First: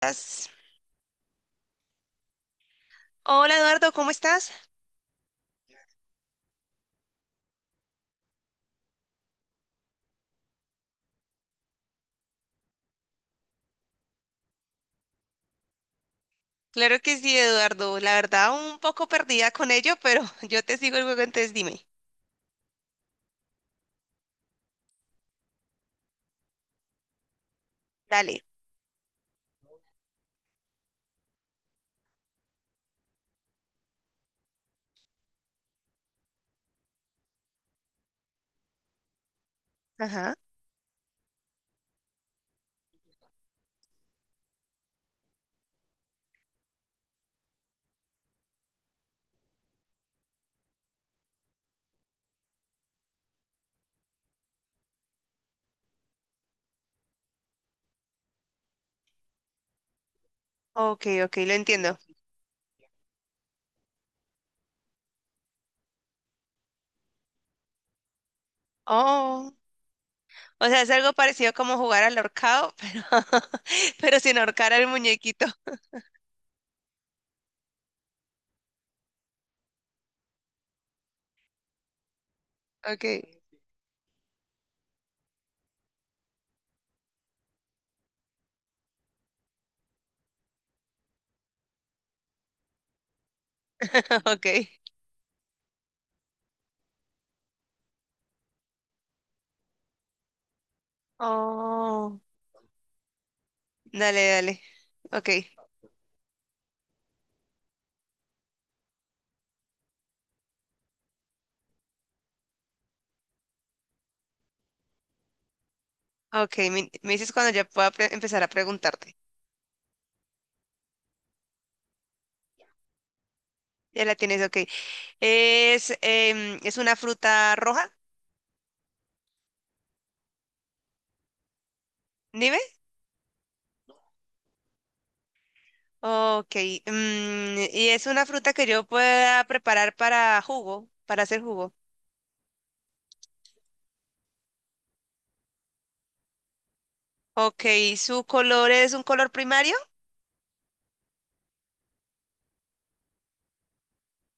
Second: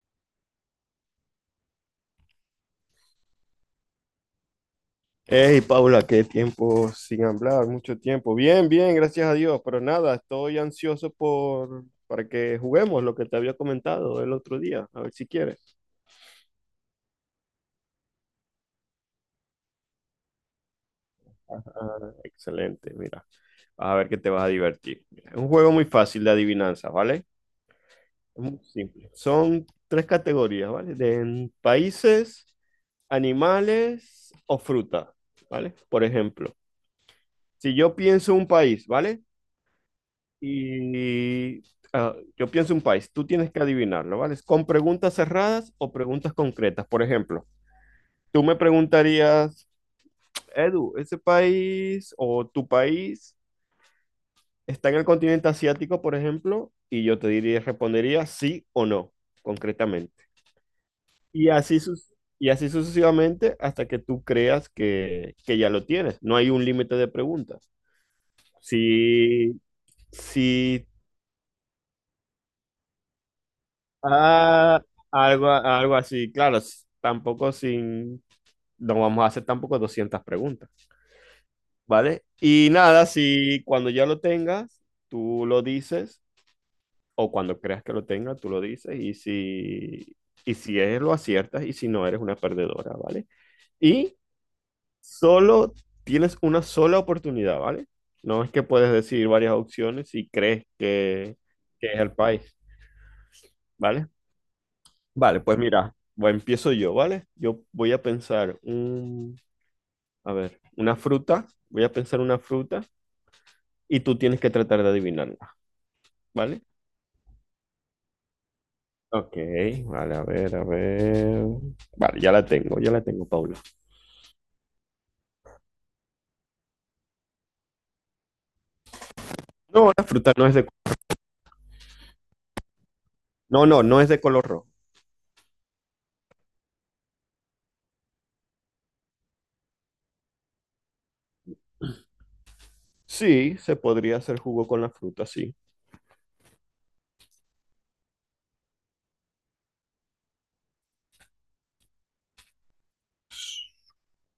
Estás? Hola Eduardo, ¿cómo estás? Hey Paula, qué tiempo sin hablar, mucho tiempo. Bien, bien, gracias a Dios, pero nada, estoy ansioso por para que juguemos lo que te había comentado el otro día, a ver si quieres. Claro que sí, Eduardo. La verdad, un poco perdida con ello, pero yo te sigo el juego, entonces dime. Ah, excelente, mira, vas a ver que te vas a divertir. Mira, es un juego muy fácil de adivinanza, ¿vale? Dale. Es muy simple. Son tres categorías, ¿vale? De países, animales o fruta, ¿vale? Por ejemplo, si yo pienso un país, ¿vale? Ajá. Y yo pienso un país, tú tienes que adivinarlo, ¿vale? ¿Con preguntas cerradas o preguntas concretas? Por ejemplo, tú me preguntarías, Edu, ¿ese país o tu país está en el continente asiático, por ejemplo? Y yo te diría, respondería sí o no, concretamente. Ok, ok, Y lo así, entiendo. sus- y así sucesivamente hasta que tú creas que ya lo tienes. No hay un límite de preguntas. Oh, Si, o sea, si es algo parecido como jugar al ahorcado, pero, pero sin ahorcar Ah, al muñequito. Algo así, claro, tampoco sin, no vamos a hacer tampoco 200 preguntas, ¿vale? Y nada, Ok, si cuando ya lo tengas, tú lo dices, o cuando creas que lo tengas, tú lo dices, y si es, lo aciertas, y si no, eres una perdedora, ¿vale? Y ok. solo tienes una sola oportunidad, ¿vale? No es que puedes decir varias opciones si crees que es el Oh. país, ¿vale? Dale, dale. Ok, Vale, pues mira, empiezo yo, ¿vale? Yo voy a pensar un, A ver, una fruta, voy a pensar una fruta y tú tienes que tratar de adivinarla, ok. ¿vale? Me dices cuando ya pueda empezar a preguntarte. Ok, vale, a ver, a ver. Vale, ya la tengo, Paula. Ya la tienes, ok. ¿Es, ¿es una fruta roja? No, la fruta no es de, Dime. no, no, no es de color rojo. Ok, y es una fruta que yo pueda preparar para jugo, para hacer jugo. Sí, se podría hacer jugo con la fruta, sí. Ok, ¿su color es un color primario?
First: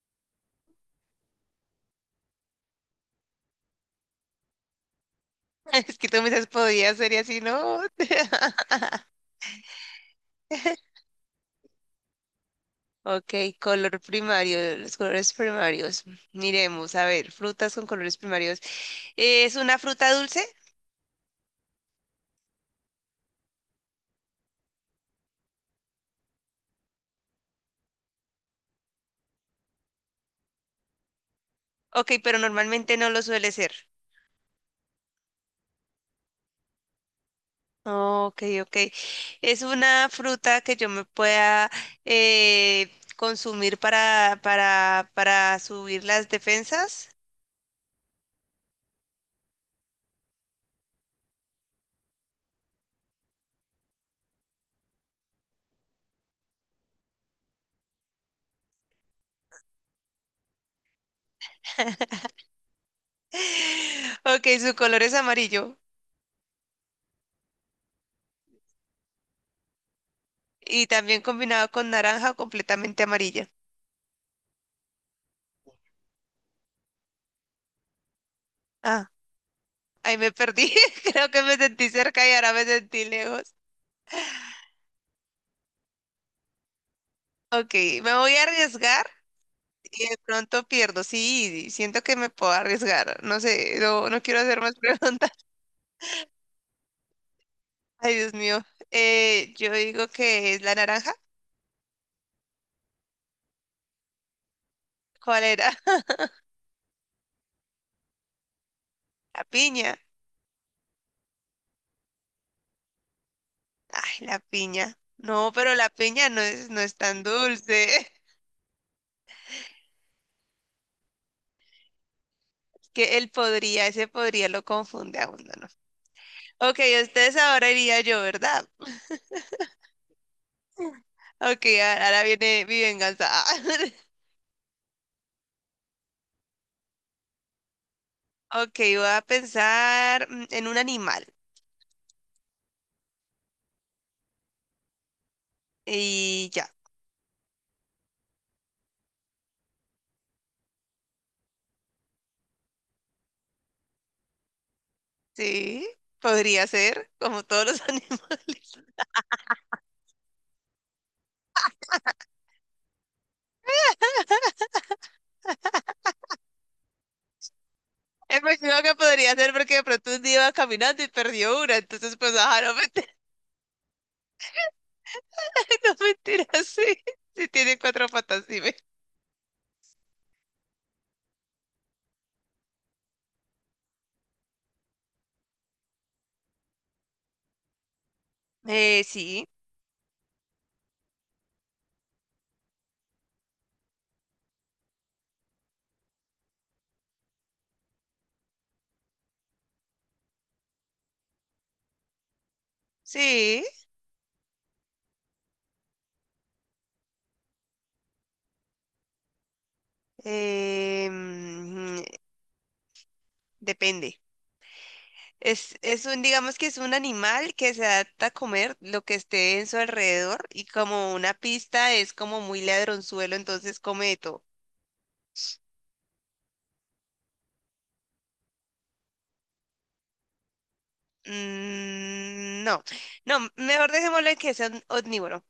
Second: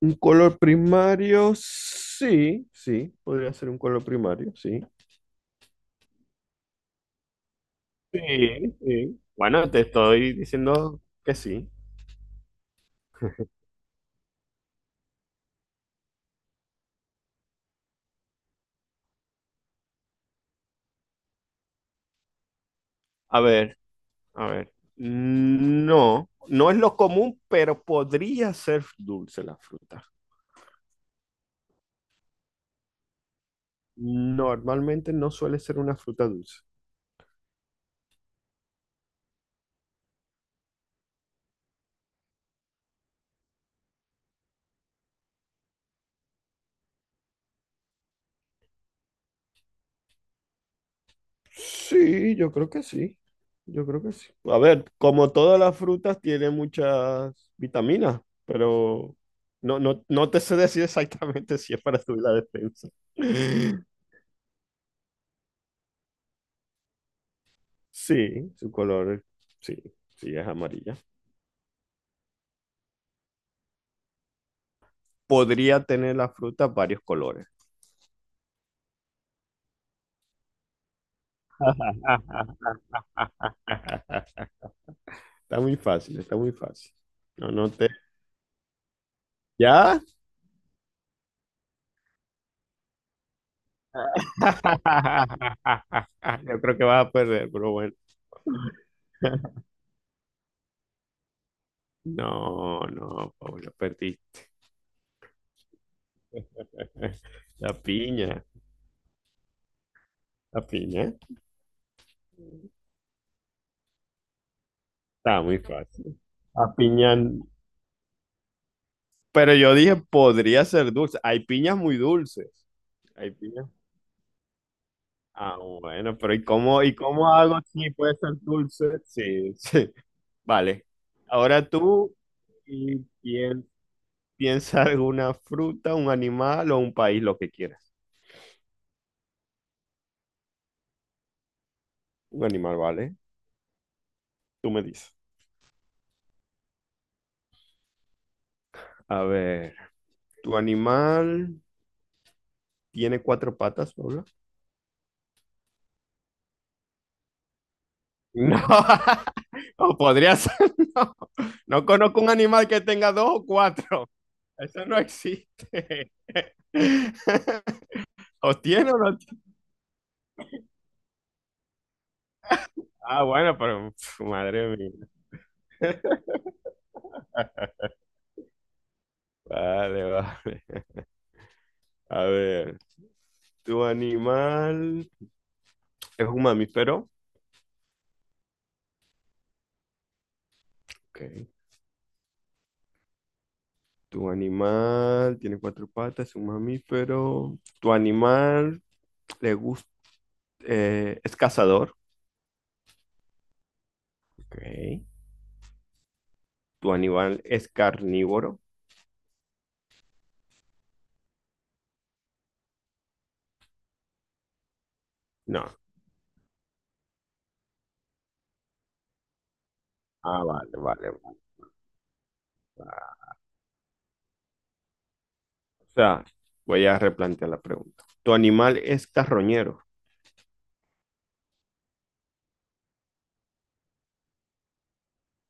Un color primario, sí, sí, podría ser un color primario, sí. Es que tú me dices, podría ser y así, ¿no? Sí, sí. Bueno, te estoy diciendo que sí. Ok, color primario, los colores primarios. Miremos, a ver, frutas con colores primarios. ¿Es una fruta dulce? A ver. A ver, no, no es lo común, pero podría ser dulce la fruta. Ok, pero normalmente no lo suele ser. Normalmente no suele ser una fruta dulce. No, ok, ok. Es una fruta que yo me pueda eh, consumir para subir las defensas. Sí, yo creo que sí. Yo creo que sí. A ver, como todas las frutas tiene muchas vitaminas, pero no te sé decir exactamente si es para subir la defensa. Ok, su color es amarillo Sí, su color, sí, sí es y amarilla. también combinado con naranja completamente amarilla. Podría tener la fruta varios colores. Ah, ahí me perdí. Creo que me sentí cerca y ahora me sentí lejos. Está muy fácil, está muy fácil. No, no Ok, te. me voy a arriesgar ¿Ya? y de pronto pierdo. Sí, siento que me puedo arriesgar. No sé, no, no quiero hacer más preguntas. Yo creo que vas a perder, pero bueno. Ay, Dios mío. Yo digo que es la naranja. No, no, Pablo, perdiste. ¿Cuál era? La piña, La piña. la piña. Ay, la piña. Está No, muy pero la fácil. piña no es, La no es piña. tan dulce. Pero yo dije, podría ser dulce. Hay piñas muy dulces. Es que él Hay piñas. podría, ese podría lo confunde a uno, Ah, ¿no? bueno, pero Ok, y cómo ustedes hago ahora si iría puede yo, ser ¿verdad? dulce? Sí, sí. Vale. Ok, Ahora tú ahora viene mi y venganza. quién Piensa alguna fruta, un animal o un país, lo que quieras. Ok, voy a pensar en un animal. Un animal, ¿vale? Tú me dices. Y ya. A ver, ¿tu animal tiene cuatro patas, Paula? Sí, podría ser, como todos los No, animales. o podría ser, no. No conozco un animal que tenga dos o cuatro. Eso no existe. Es ¿O máximo tiene que o no? podría ser porque de pronto un día iba caminando y perdió una, entonces pues ajá, no mentira, Ah, bueno, pero pf, madre mía. no mentira, sí, sí tiene cuatro patas, dime. Vale, vale. A ver, ¿tu animal es un mamífero? Sí, Ok. Tu animal tiene cuatro patas, es un mamífero. Tu animal le gust- Eh, es cazador. sí, Ok. Tu animal es carnívoro. eh, mm, depende. No. Es un, digamos que es un animal que se adapta a comer lo que esté en su Ah, alrededor y como una vale. pista es como muy ladronzuelo, entonces come de todo. O sea, voy a replantear la pregunta. Tu animal es carroñero. No, no, mejor dejémoslo en que sea un omnívoro.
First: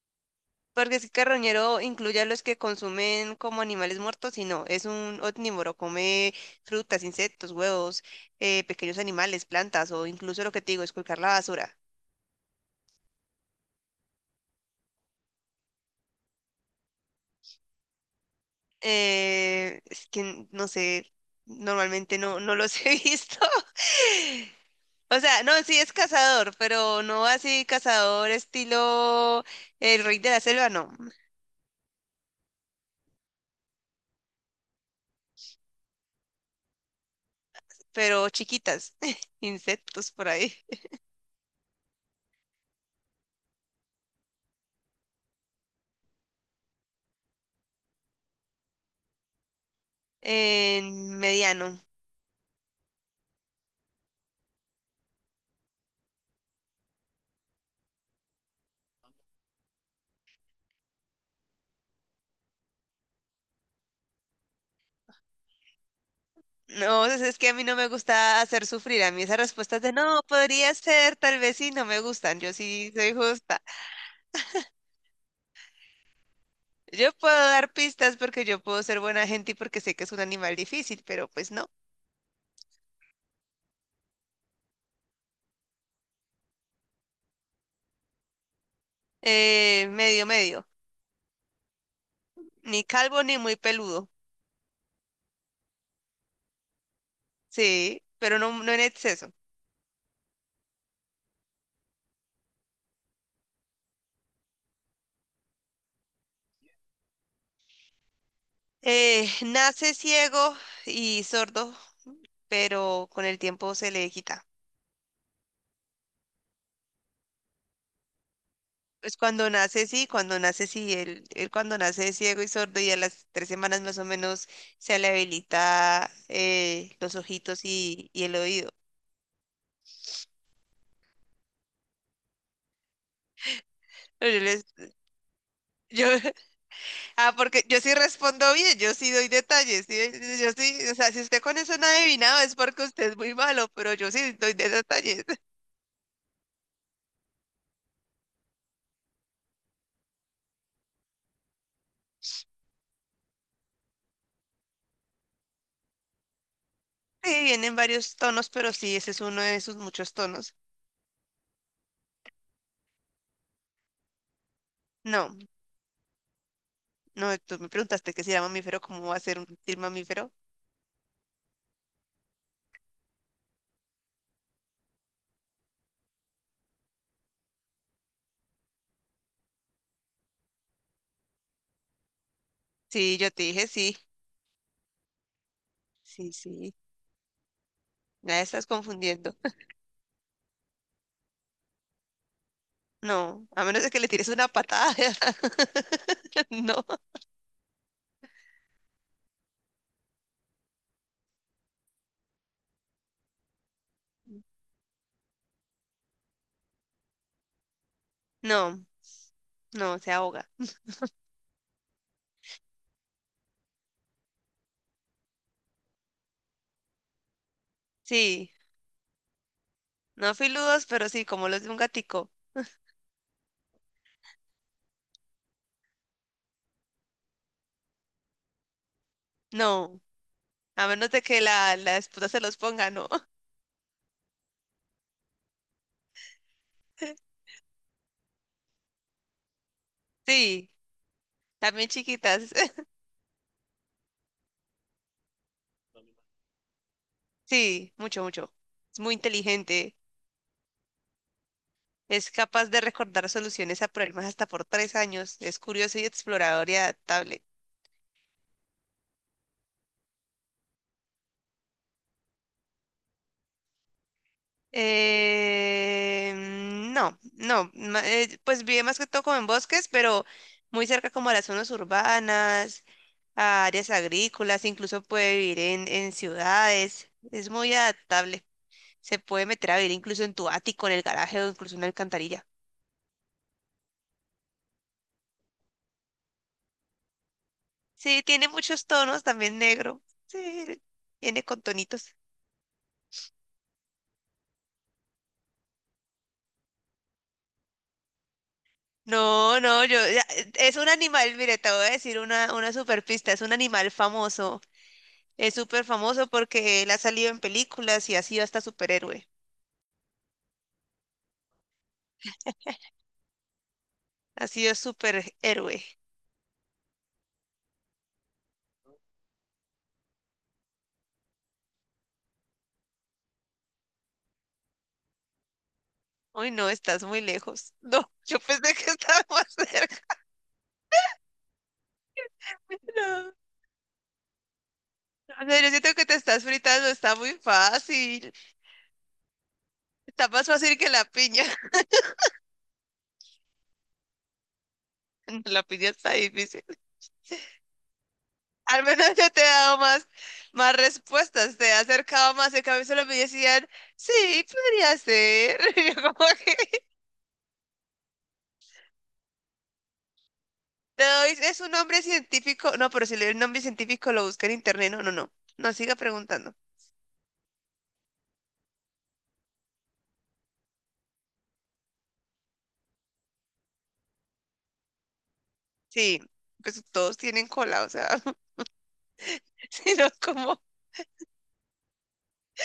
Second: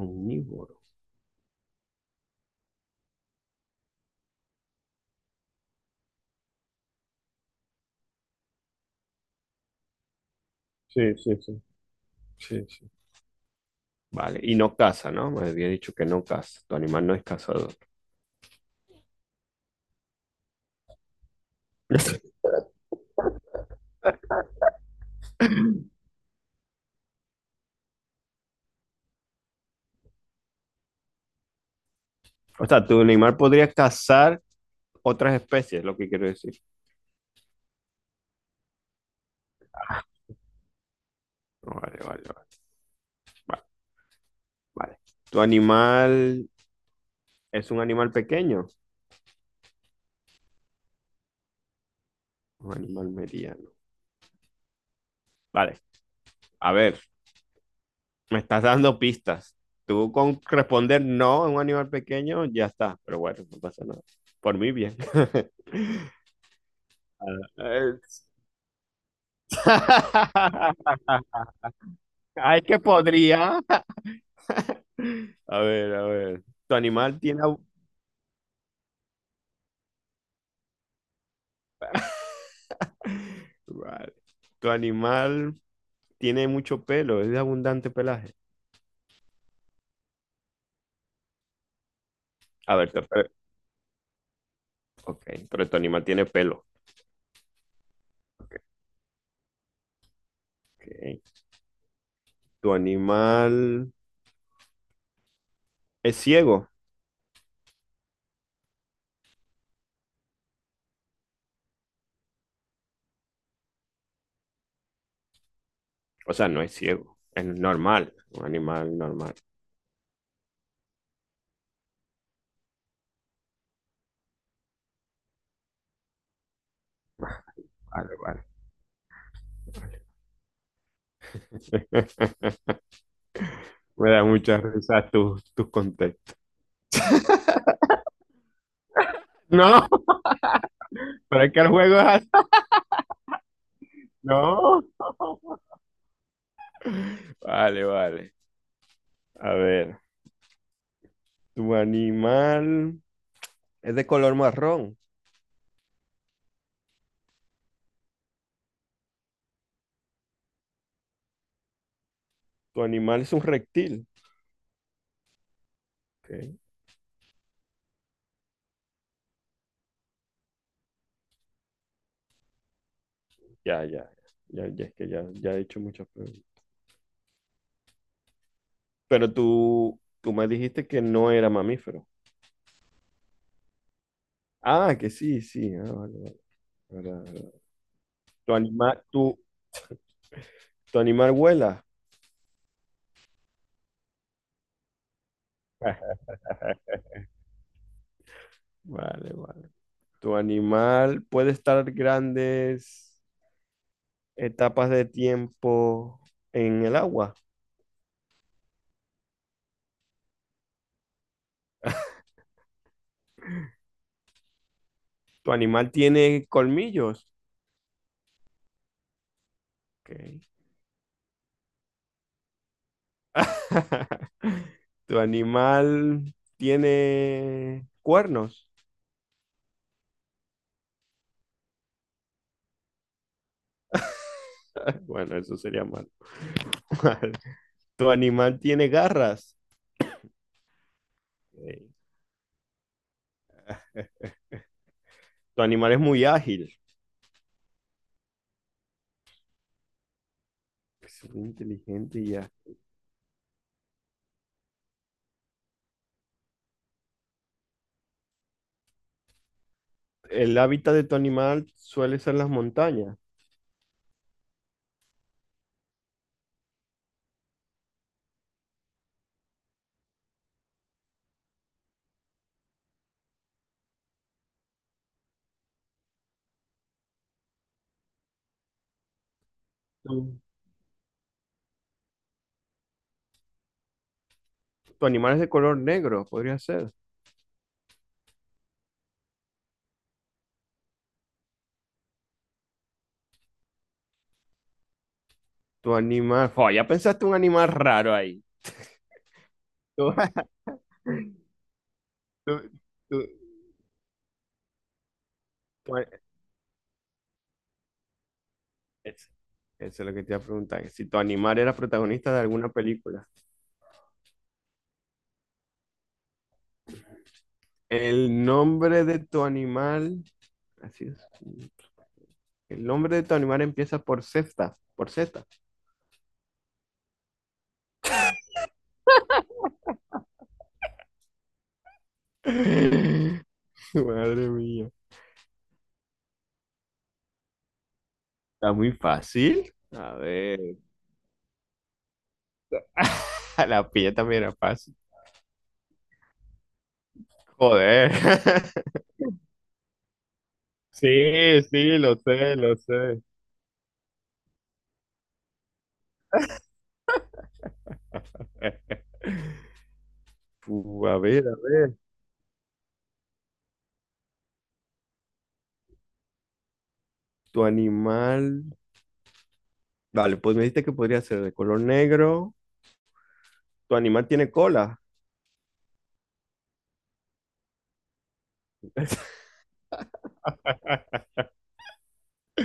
Omnívoro. Porque es que carroñero incluye a los que consumen como animales muertos y no, es un omnívoro, come frutas, insectos, huevos, pequeños animales, plantas o incluso lo que te digo, esculcar la Sí. basura. Sí, sí. Vale. Y no caza, ¿no? Me había dicho que no caza. Tu animal no es cazador. Es que no sé, normalmente no, no los he visto. O sea, no, sí es cazador, pero no así cazador estilo el rey de la selva, no, O sea, tu animal podría cazar otras especies, es lo que quiero decir. pero chiquitas, insectos por ahí. Vale, vale, vale. Vale. ¿Tu animal es un animal pequeño? En mediano. Un animal mediano. Vale. A ver, me estás dando pistas. Tú con responder no a un animal pequeño, ya está. Pero bueno, no pasa nada. Por mí, bien. No, es que a mí no me Eh, gusta hacer sufrir. A mí esas respuestas de no, podría ser, tal vez sí, no me gustan. Yo ay, que sí soy justa. podría. A ver, a ver. ¿Tu Yo animal puedo tiene... abu- dar pistas porque yo puedo ser buena gente y porque sé que es un animal difícil, pero pues no. Vale. ¿Tu animal tiene mucho pelo? ¿Es de abundante pelaje? Medio, medio. A Ni ver, calvo te- ni muy peludo. ok. Pero tu animal tiene pelo. Sí, pero Ok. no, no en exceso. Ok. Tu animal es ciego. Nace ciego y sordo, pero con el tiempo se le quita. O sea, no es ciego, es normal, un animal Pues normal. Cuando nace, sí, él cuando nace es ciego y sordo y a las 3 semanas más o menos se le habilita los ojitos Vale, y el vale. oído. Me da Pero mucha risa tus yo, contextos. ah, porque yo sí respondo bien, yo sí doy detalles, No, ¿sí ve? Yo sí, o sea, si usted pero es con que el eso no ha juego es adivinado así. es porque usted es muy malo, pero yo sí doy No. detalles. Vale, vale. A ver, tu animal, es de color marrón. Sí, vienen varios tonos, pero sí, ese es uno de sus muchos tonos. Tu animal es un reptil. No, Ok, no, tú me preguntaste que si era mamífero, ¿cómo va a ser un reptil mamífero? Ya, ya, ya, es que ya he hecho muchas preguntas. Pero tú me dijiste que no era mamífero. Sí, yo te dije sí. Ah, que sí, sí. Ah, vale, Sí, vale. sí. Ahora- Ya Tu estás animal, tu, confundiendo. tu animal vuela. No, a menos de que le tires una patada. No, Vale, vale. Tu animal puede estar grandes etapas de tiempo en el agua. no, no, se ahoga. Tu animal tiene colmillos. Sí, Ok. no filudos, pero sí, como los de un gatico. Tu animal tiene cuernos. No, a menos de que la esposa se los ponga, no. Bueno, eso sería mal. Tu animal tiene garras. Sí, también Ok. chiquitas. Tu animal es muy ágil. Sí, mucho, mucho. Es muy inteligente. Es muy inteligente y Es ya. capaz de recordar soluciones a problemas hasta por 3 años. Es curioso y explorador y adaptable. El hábitat de tu animal suele ser las montañas. Eh, no, no, pues vive más que todo como en bosques, pero muy cerca como a las zonas urbanas, a áreas agrícolas, incluso puede vivir en ciudades, es muy adaptable, se puede meter a vivir incluso en tu ático, en el garaje o incluso en una alcantarilla. Tu animal es de color negro, podría ser. Sí, tiene muchos tonos, también negro, sí, viene con tonitos. Tu animal. Oh, ya pensaste un animal raro ahí. No, no, yo, Tu, ya, es un animal, mire, te voy a decir tu- una super tu- pista, es un animal famoso. Es súper tu- famoso porque él ha salido en películas y ha sido hasta superhéroe. eso, eso es lo que te iba a preguntar. Si tu animal era protagonista de alguna película. Ha sido superhéroe. El nombre de tu animal. Así es. El nombre de tu animal empieza por Z. Por Z. Uy, no, estás muy lejos. No, yo pensé que estaba más cerca. No. Madre mía. O sea, yo siento que te estás fritando, está muy fácil. Está muy fácil. A Está más ver. fácil que la piña. La pilla también era fácil. No, la piña está difícil. Joder. Al menos yo te he dado más, más respuestas, Sí, te he sí, lo acercado más. sé, En lo cambio, solo me sé. decían, sí, podría ser. Y yo como que no, A es un ver, nombre científico. No, pero si le doy el nombre científico lo busca en internet. No, no, no. No siga preguntando. tu animal. Vale, pues me dijiste que podría ser de color negro. Tu animal tiene cola. Sí, pues todos tienen cola, o sea, sino no, como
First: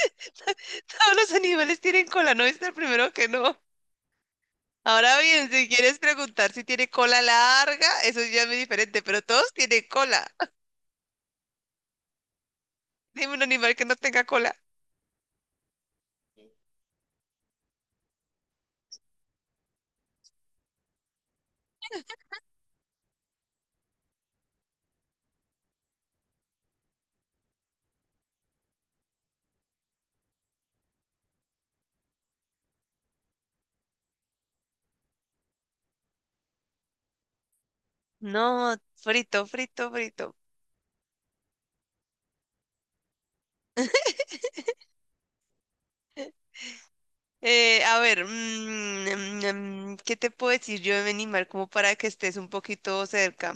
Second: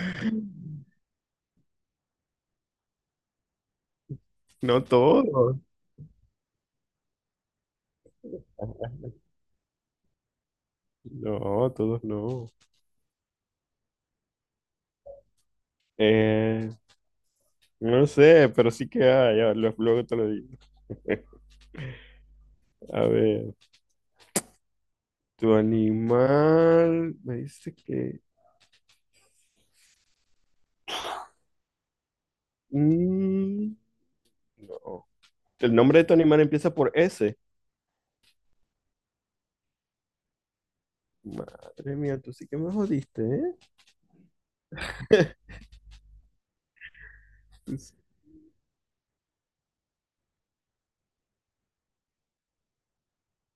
todos los animales tienen cola, no es el primero que no. No Ahora bien, todos. si quieres preguntar si tiene cola larga, eso ya es muy diferente, pero todos tienen cola. No, todos no. Dime un animal que no tenga cola. Eh, no sé, pero sí que hay. Ya, luego te lo digo. A ver, tu animal. Me dice que. mm, no. El nombre de tu animal empieza por S. No, frito, frito, frito. Madre mía, tú sí que me jodiste, ¿eh? Tú sí- A ver, ¿qué te puedo decir yo de mi animal como para que estés un poquito cerca?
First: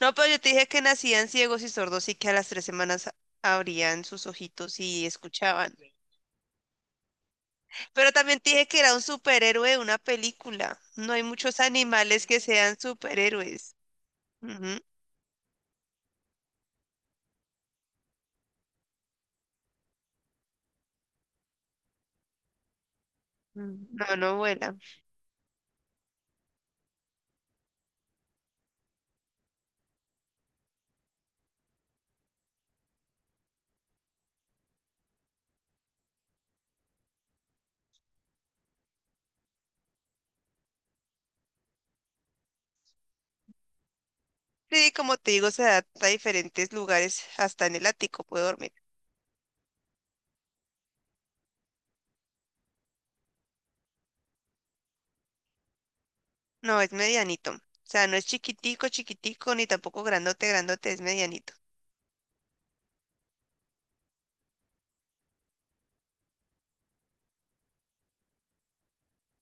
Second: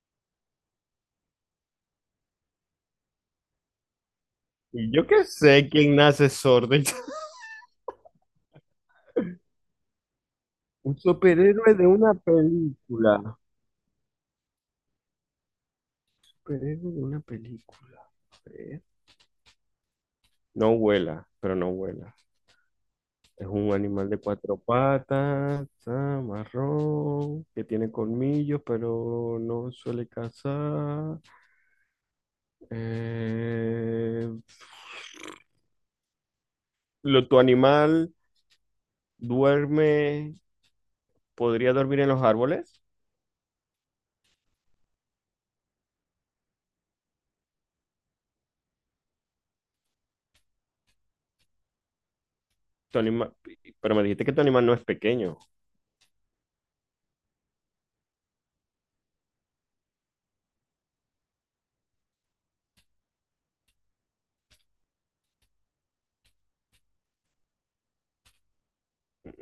No, pero yo te dije que nacían ciegos y sordos y que a las 3 semanas abrían sus ojitos Y yo y qué sé escuchaban. quién nace sordo. Pero también te dije que era un superhéroe de una película. Un No hay muchos superhéroe de una animales que sean película. superhéroes. Ujú. Superhéroe de una película. A ver. No vuela, pero no vuela. Es un animal No, de no cuatro vuela. patas, ah, marrón, que tiene colmillos, pero no suele cazar. Eh, ¿Tu animal duerme, podría dormir en los árboles? Sí, como te digo, se adapta a diferentes lugares. Hasta en el ático puede dormir. Tu anima- pero me dijiste que tu animal no es pequeño. No, es medianito. O sea, no es chiquitico, chiquitico, ni tampoco grandote, grandote, es medianito.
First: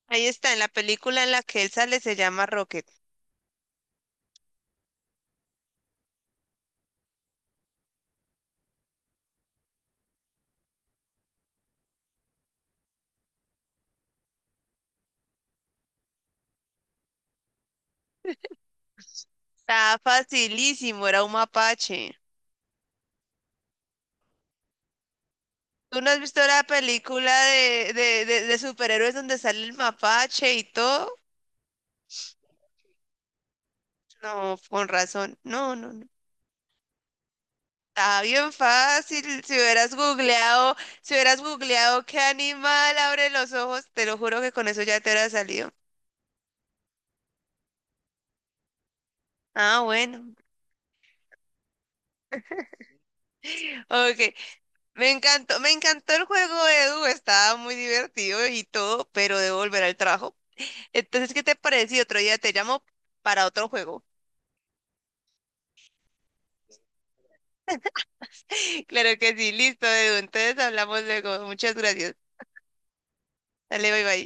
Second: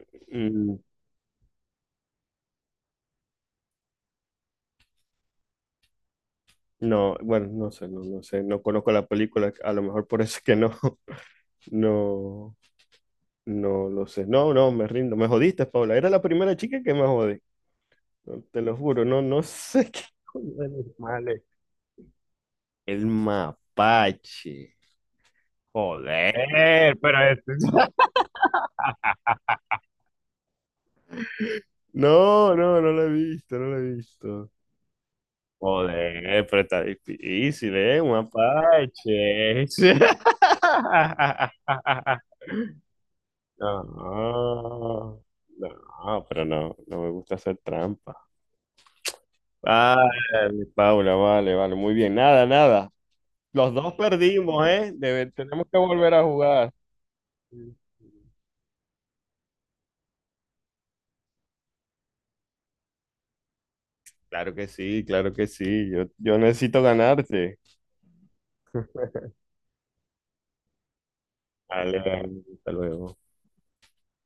Ahí está, en la Mm, película en la que él sale se llama Rocket. no, bueno, no sé, no, no sé, no conozco la película, a lo mejor por eso es que no. No, no lo sé. No, no, me rindo. Me jodiste, Paula. Era la primera chica que me jodí. No, te lo juro, no, no sé Está qué coño de facilísimo, era un animal mapache. el mapache. ¿Tú no has visto la Joder, pero película es- de superhéroes donde sale el mapache y todo? No, no, no lo he visto, no lo he visto. No, con razón. No, no, no. Joder, pero está difícil, ¿eh? Un Está bien fácil. Si mapache. hubieras googleado, si hubieras googleado qué animal abre los ojos, te lo juro que con eso ya te No, hubiera salido. no, pero no, no me gusta hacer trampa. Ah, Ah, bueno. mi Paula, vale, vale, muy bien. Nada, nada. Los dos Ok. perdimos, ¿eh? Debe- tenemos Me que encantó volver a el juego, jugar. Edu. Estaba muy Sí. divertido y todo, pero debo volver al trabajo. Entonces, ¿qué te parece? Si otro día te llamo para otro juego. Claro que sí, claro que sí. Yo necesito ganarte. Claro que sí, listo, Edu. Entonces hablamos luego. Muchas Vale, gracias. vale, hasta luego. Dale, bye bye.